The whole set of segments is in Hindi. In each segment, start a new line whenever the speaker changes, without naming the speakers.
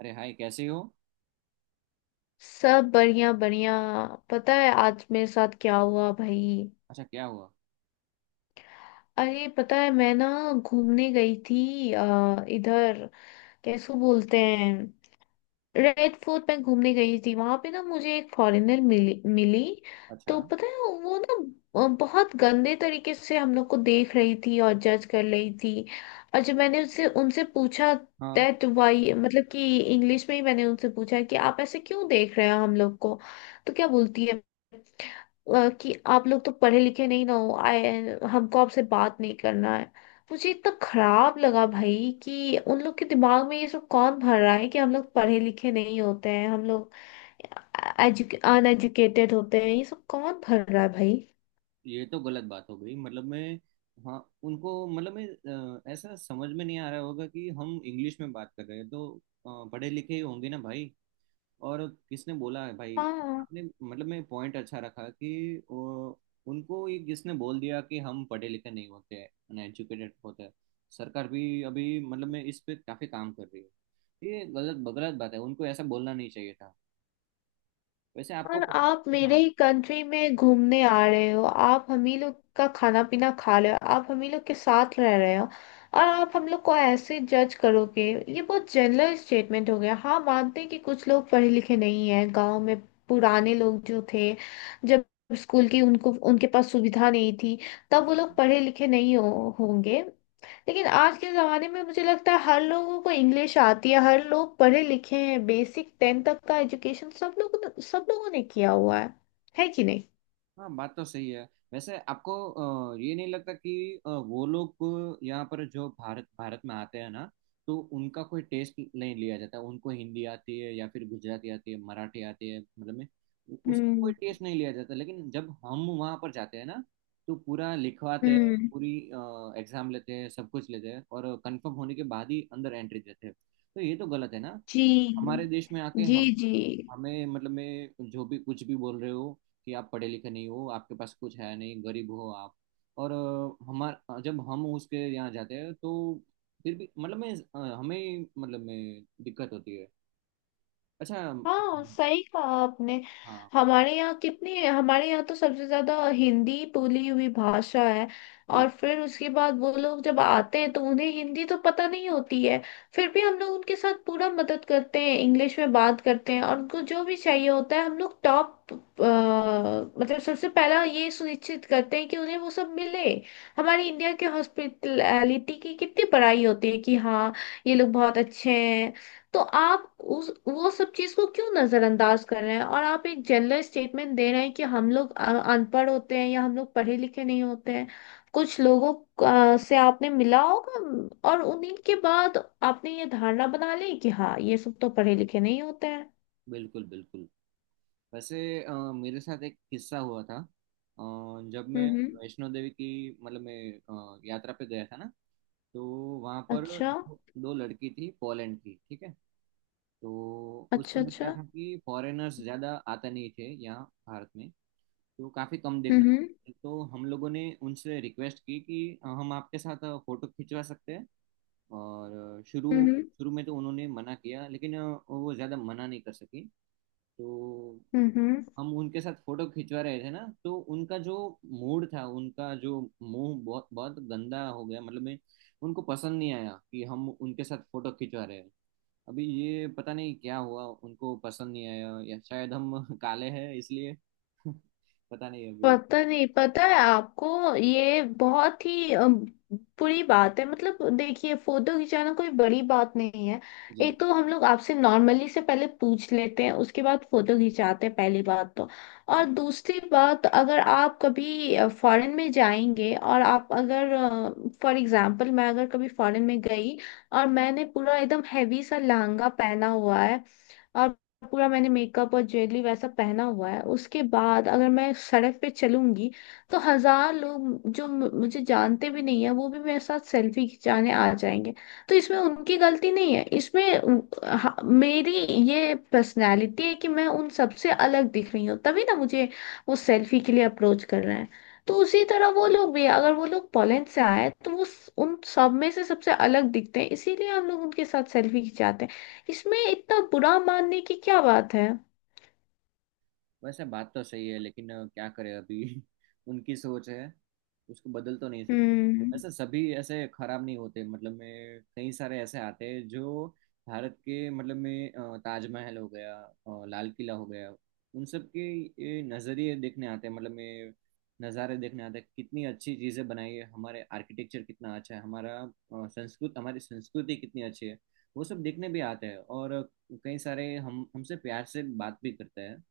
अरे हाय, कैसे हो?
सब बढ़िया बढ़िया। पता है आज मेरे साथ क्या हुआ भाई?
अच्छा, क्या हुआ?
अरे पता है मैं ना घूमने गई थी इधर कैसे बोलते हैं, रेड फोर्ट में घूमने गई थी। वहां पे ना मुझे एक फॉरेनर मिली मिली। तो
अच्छा।
पता है वो ना बहुत गंदे तरीके से हम लोग को देख रही थी और जज कर रही थी। और जब मैंने उससे उनसे पूछा
हाँ।
दैट वाई, मतलब कि इंग्लिश में ही मैंने उनसे पूछा कि आप ऐसे क्यों देख रहे हैं हम लोग को। तो क्या बोलती है, कि आप लोग तो पढ़े लिखे नहीं ना हो आए, हमको आपसे बात नहीं करना है। मुझे इतना खराब लगा भाई, कि उन लोग के दिमाग में ये सब कौन भर रहा है कि हम लोग पढ़े लिखे नहीं होते हैं, हम लोग अनएजुकेटेड होते हैं, ये सब कौन भर रहा है भाई।
ये तो गलत बात हो गई। मतलब मैं, हाँ, उनको मतलब मैं ऐसा समझ में नहीं आ रहा होगा कि हम इंग्लिश में बात कर रहे हैं, तो पढ़े लिखे ही होंगे ना भाई। और किसने बोला है भाई?
हाँ।
आपने मतलब मैं पॉइंट अच्छा रखा कि उनको ये किसने बोल दिया कि हम पढ़े लिखे नहीं होते हैं, अनएजुकेटेड होते हैं। सरकार भी अभी मतलब मैं इस पे काफी काम कर रही है। ये गलत गलत बात है, उनको ऐसा बोलना नहीं चाहिए था। वैसे आपको,
और आप मेरे
हाँ,
ही कंट्री में घूमने आ रहे हो, आप हम ही लोग का खाना पीना खा रहे हो, आप हम ही लोग के साथ रह रहे हो, और आप हम लोग को ऐसे जज करोगे। ये बहुत जनरल स्टेटमेंट हो गया। हाँ, मानते हैं कि कुछ लोग पढ़े लिखे नहीं हैं गांव में, पुराने लोग जो थे, जब स्कूल की उनको उनके पास सुविधा नहीं थी, तब वो लोग पढ़े लिखे नहीं होंगे। लेकिन आज के ज़माने में मुझे लगता है हर लोगों को इंग्लिश आती है, हर लोग पढ़े लिखे हैं, बेसिक 10th तक का एजुकेशन सब लोगों ने किया हुआ है। है कि नहीं?
हाँ बात तो सही है। वैसे आपको ये नहीं लगता कि वो लोग यहाँ पर जो भारत भारत में आते हैं ना, तो उनका कोई टेस्ट नहीं लिया जाता? उनको हिंदी आती है या फिर गुजराती आती है, मराठी आती है, मतलब में उसका कोई
हम्म।
टेस्ट नहीं लिया जाता। लेकिन जब हम वहाँ पर जाते हैं ना, तो पूरा लिखवाते हैं,
हम्म।
पूरी एग्जाम लेते हैं, सब कुछ लेते हैं और कंफर्म होने के बाद ही अंदर एंट्री देते हैं। तो ये तो गलत है ना, हमारे
जी।
देश में आके
जी। जी।
हमें मतलब मैं जो भी कुछ भी बोल रहे हो कि आप पढ़े लिखे नहीं हो, आपके पास कुछ है नहीं, गरीब हो आप। और अ, हमार जब हम उसके यहाँ जाते हैं तो फिर भी मतलब मैं, हमें मतलब मैं दिक्कत होती है। अच्छा।
हाँ, सही कहा आपने।
हाँ।
हमारे यहाँ तो सबसे ज्यादा हिंदी बोली हुई भाषा है। और
बिल्कुल
फिर उसके बाद वो लोग जब आते हैं तो उन्हें हिंदी तो पता नहीं होती है। फिर भी हम लोग उनके साथ पूरा मदद करते हैं, इंग्लिश में बात करते हैं, और उनको जो भी चाहिए होता है हम लोग टॉप, मतलब सबसे पहला ये सुनिश्चित करते हैं कि उन्हें वो सब मिले। हमारे इंडिया के हॉस्पिटलिटी की कितनी बड़ाई होती है, कि हाँ ये लोग बहुत अच्छे हैं। तो आप उस वो सब चीज को क्यों नजरअंदाज कर रहे हैं, और आप एक जनरल स्टेटमेंट दे रहे हैं कि हम लोग अनपढ़ होते हैं या हम लोग पढ़े लिखे नहीं होते हैं। कुछ लोगों से आपने मिला होगा और उन्हीं के बाद आपने ये धारणा बना ली कि हाँ ये सब तो पढ़े लिखे नहीं होते हैं।
बिल्कुल बिल्कुल। वैसे मेरे साथ एक किस्सा हुआ था। जब मैं
हम्म।
वैष्णो देवी की मतलब मैं यात्रा पे गया था ना, तो वहाँ पर
अच्छा,
दो दो लड़की थी पोलैंड की, ठीक है। तो उस
अच्छा,
समय क्या
अच्छा।
था कि फॉरेनर्स ज़्यादा आते नहीं थे यहाँ भारत में, तो काफ़ी कम देखने को
हम्म।
मिलते। तो हम लोगों ने उनसे रिक्वेस्ट की कि हम आपके साथ फ़ोटो खिंचवा सकते हैं? और शुरू
हम्म।
शुरू में तो उन्होंने मना किया लेकिन वो ज़्यादा मना नहीं कर सकी, तो
हम्म। हम्म।
हम उनके साथ फोटो खिंचवा रहे थे ना, तो उनका जो मूड था, उनका जो मुंह बहुत बहुत गंदा हो गया, मतलब मैं उनको पसंद नहीं आया कि हम उनके साथ फोटो खिंचवा रहे हैं। अभी ये पता नहीं क्या हुआ, उनको पसंद नहीं आया, या शायद हम काले हैं इसलिए। पता नहीं अभी।
पता नहीं। पता है आपको, ये बहुत ही बुरी बात है। मतलब देखिए, फोटो खिंचाना कोई बड़ी बात नहीं है।
जी।
एक तो हम लोग आपसे नॉर्मली से पहले पूछ लेते हैं, उसके बाद फोटो खिंचाते हैं, पहली बात तो। और
जी।
दूसरी बात, अगर आप कभी फॉरेन में जाएंगे और आप अगर, फॉर एग्जांपल मैं अगर कभी फॉरेन में गई, और मैंने पूरा एकदम हैवी सा लहंगा पहना हुआ है, और पूरा मैंने मेकअप और ज्वेलरी वैसा पहना हुआ है, उसके बाद अगर मैं सड़क पे चलूंगी, तो हजार लोग जो मुझे जानते भी नहीं है, वो भी मेरे साथ सेल्फी खिंचाने आ जाएंगे। तो इसमें उनकी गलती नहीं है, इसमें मेरी ये पर्सनैलिटी है कि मैं उन सबसे अलग दिख रही हूँ, तभी ना मुझे वो सेल्फी के लिए अप्रोच कर रहे हैं। तो उसी तरह वो लोग भी, अगर वो लोग पोलैंड से आए, तो वो उन सब में से सबसे अलग दिखते हैं, इसीलिए हम लोग उनके साथ सेल्फी खिंचाते हैं। इसमें इतना बुरा मानने की क्या बात है?
वैसे बात तो सही है लेकिन क्या करें, अभी उनकी सोच है, उसको बदल तो नहीं सकते।
हम्म।
वैसे सभी ऐसे खराब नहीं होते, मतलब मैं कई सारे ऐसे आते हैं जो भारत के मतलब में ताजमहल हो गया, लाल किला हो गया, उन सब के ये नज़रिए देखने आते हैं मतलब में, नज़ारे देखने आते हैं। कितनी अच्छी चीज़ें बनाई है, हमारे आर्किटेक्चर कितना अच्छा है, हमारा संस्कृत हमारी संस्कृति कितनी अच्छी है, वो सब देखने भी आते हैं। और कई सारे हम हमसे प्यार से बात भी करते हैं।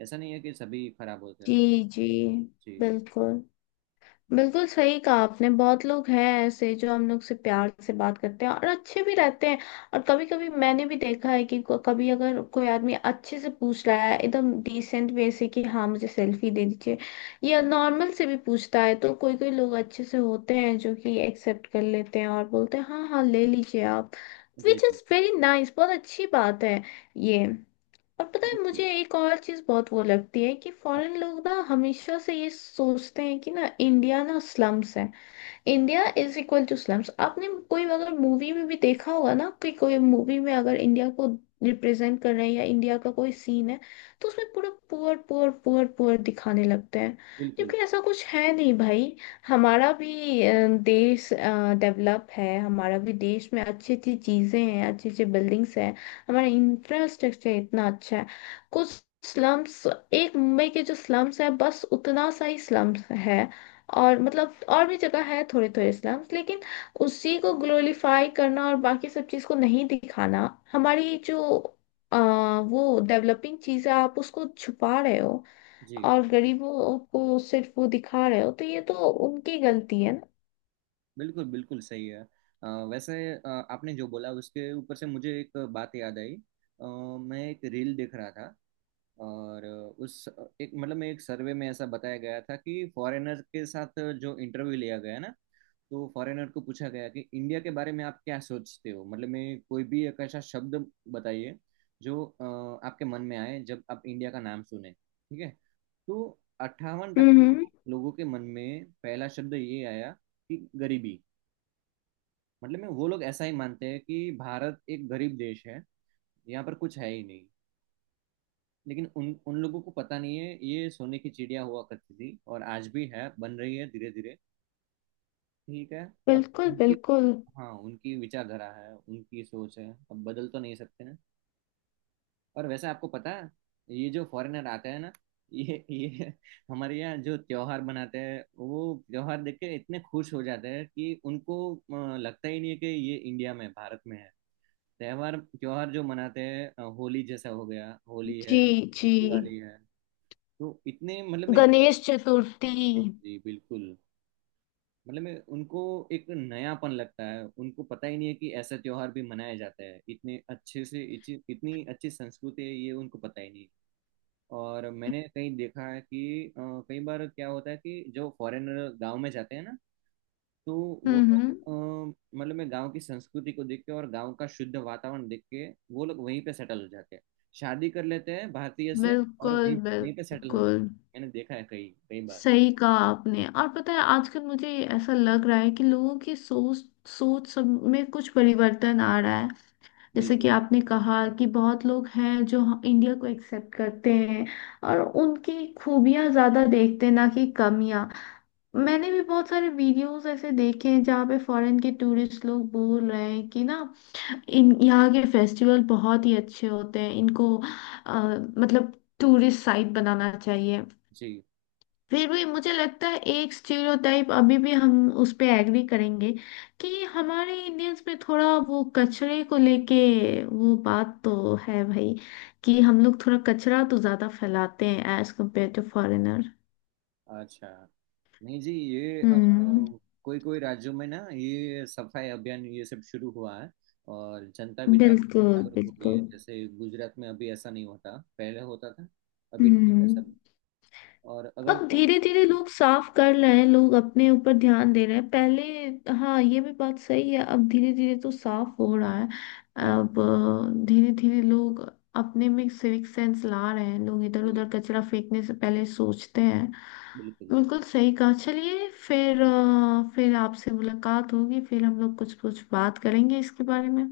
ऐसा नहीं है कि सभी खराब होते
जी,
हैं।
जी,
जी।
बिल्कुल। बिल्कुल सही कहा आपने, बहुत लोग हैं ऐसे जो हम लोग से प्यार से बात करते हैं और अच्छे भी रहते हैं। और कभी कभी मैंने भी देखा है कि कभी अगर कोई आदमी अच्छे से पूछ रहा है, एकदम डिसेंट वे से कि हाँ मुझे सेल्फी दे दीजिए, या नॉर्मल से भी पूछता है, तो कोई कोई लोग अच्छे से होते हैं जो कि एक्सेप्ट कर लेते हैं और बोलते हैं हाँ हाँ ले लीजिए आप।
जी।
विच
जी।
इज़ वेरी नाइस, बहुत अच्छी बात है ये। और पता है
बिल्कुल।
मुझे एक और चीज बहुत वो लगती है, कि
अ-
फॉरेन लोग ना हमेशा से ये सोचते हैं कि ना, इंडिया ना स्लम्स है, India is equal to slums. आपने कोई अगर मूवी में भी देखा होगा ना, कि कोई मूवी में अगर इंडिया को रिप्रेजेंट कर रहे हैं या इंडिया का कोई सीन है, तो उसमें पूरा पुअर पुअर पुअर पुअर दिखाने लगते हैं।
बिल्कुल।
जबकि ऐसा कुछ है नहीं भाई। हमारा भी देश डेवलप है, हमारा भी देश में अच्छी अच्छी चीजें हैं, अच्छी अच्छी बिल्डिंग्स हैं, हमारा इंफ्रास्ट्रक्चर इतना अच्छा है। कुछ स्लम्स, एक मुंबई के जो स्लम्स है बस उतना सा ही स्लम्स है, और मतलब और भी जगह है थोड़े थोड़े इस्लाम्स, लेकिन उसी को ग्लोरीफाई करना और बाकी सब चीज़ को नहीं दिखाना, हमारी जो वो डेवलपिंग चीज़ है आप उसको छुपा रहे हो,
जी,
और गरीबों को सिर्फ वो दिखा रहे हो, तो ये तो उनकी गलती है ना।
बिल्कुल बिल्कुल सही है। वैसे आपने जो बोला उसके ऊपर से मुझे एक बात याद आई। अ, मैं एक रील देख रहा था, और उस एक मतलब मैं एक सर्वे में ऐसा बताया गया था कि फॉरेनर के साथ जो इंटरव्यू लिया गया ना, तो फॉरेनर को पूछा गया कि इंडिया के बारे में आप क्या सोचते हो? मतलब मैं कोई भी एक ऐसा शब्द बताइए जो आपके मन में आए जब आप इंडिया का नाम सुने, ठीक है। तो 58%
हम्म।
लोगों के मन में पहला शब्द ये आया कि गरीबी। मतलब में वो लोग ऐसा ही मानते हैं कि भारत एक गरीब देश है, यहाँ पर कुछ है ही नहीं। लेकिन उन उन लोगों को पता नहीं है, ये सोने की चिड़िया हुआ करती थी और आज भी है, बन रही है धीरे धीरे, ठीक है। अब
बिल्कुल,
उनकी,
बिल्कुल।
हाँ उनकी विचारधारा है, उनकी सोच है, अब बदल तो नहीं सकते हैं। और वैसे आपको पता है, ये जो फॉरेनर आते हैं ना, ये हमारे यहाँ जो त्योहार मनाते हैं, वो त्योहार देख के इतने खुश हो जाते हैं कि उनको लगता ही नहीं है कि ये इंडिया में भारत में है। त्योहार त्योहार जो मनाते हैं, होली जैसा हो गया, होली है,
जी, जी।
दिवाली है, तो इतने मतलब मैं,
गणेश चतुर्थी।
जी बिल्कुल, मतलब मैं उनको एक नयापन लगता है। उनको पता ही नहीं है कि ऐसा त्योहार भी मनाया जाता है इतने अच्छे से, इतनी अच्छी संस्कृति है ये उनको पता ही नहीं। और मैंने कहीं देखा है कि कई बार क्या होता है कि जो फॉरेनर गांव में जाते हैं ना, तो वो लोग
हम्म।
मतलब मैं गांव की संस्कृति को देख के और गांव का शुद्ध वातावरण देख के वो लोग वहीं पे सेटल हो जाते हैं, शादी कर लेते हैं भारतीय से, और
बिल्कुल,
वहीं वहीं पे सेटल हो जाते
बिल्कुल
हैं। मैंने देखा है कई कई बार।
सही कहा आपने। और पता है आजकल मुझे ऐसा लग रहा है कि लोगों की सोच सोच सब में कुछ परिवर्तन आ रहा है। जैसे
बिल्कुल।
कि आपने कहा कि बहुत लोग हैं जो इंडिया को एक्सेप्ट करते हैं और उनकी खूबियां ज्यादा देखते हैं, ना कि कमियां। मैंने भी बहुत सारे वीडियोस ऐसे देखे हैं जहाँ पे फॉरेन के टूरिस्ट लोग बोल रहे हैं कि ना, इन यहाँ के फेस्टिवल बहुत ही अच्छे होते हैं, इनको अ, मतलब टूरिस्ट साइट बनाना चाहिए।
जी।
फिर भी मुझे लगता है एक स्टीरियोटाइप अभी भी हम उस पे एग्री करेंगे, कि हमारे इंडियंस में थोड़ा वो कचरे को लेके वो बात तो है भाई, कि हम लोग थोड़ा कचरा तो ज्यादा फैलाते हैं एज कम्पेयर टू फॉरेनर।
अच्छा। नहीं जी, ये
हम्म।
कोई कोई राज्यों में ना ये सफाई अभियान ये सब शुरू हुआ है, और जनता भी जागरूक
बिल्कुल,
जागरूक हो रही
बिल्कुल।
है। जैसे गुजरात में अभी ऐसा नहीं होता, पहले होता था, अभी ठीक है
हम्म।
सब। और अगर,
अब धीरे धीरे लोग साफ कर रहे हैं, लोग अपने ऊपर ध्यान दे रहे हैं पहले। हाँ ये भी बात सही है, अब धीरे धीरे तो साफ हो रहा है।
बिल्कुल।
अब धीरे धीरे लोग अपने में सिविक सेंस ला रहे हैं, लोग इधर
जी।
उधर कचरा फेंकने से पहले सोचते हैं।
बिल्कुल।
बिल्कुल सही कहा। चलिए फिर फिर आपसे मुलाकात होगी, फिर हम लोग कुछ कुछ बात करेंगे इसके बारे में।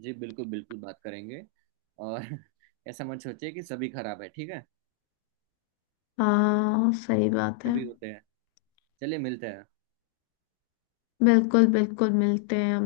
जी बिल्कुल बिल्कुल बात करेंगे। और ऐसा मत सोचिए कि सभी खराब है, ठीक है।
हाँ सही बात है।
सभी होते हैं। चलिए, मिलते हैं।
बिल्कुल बिल्कुल, मिलते हैं हम।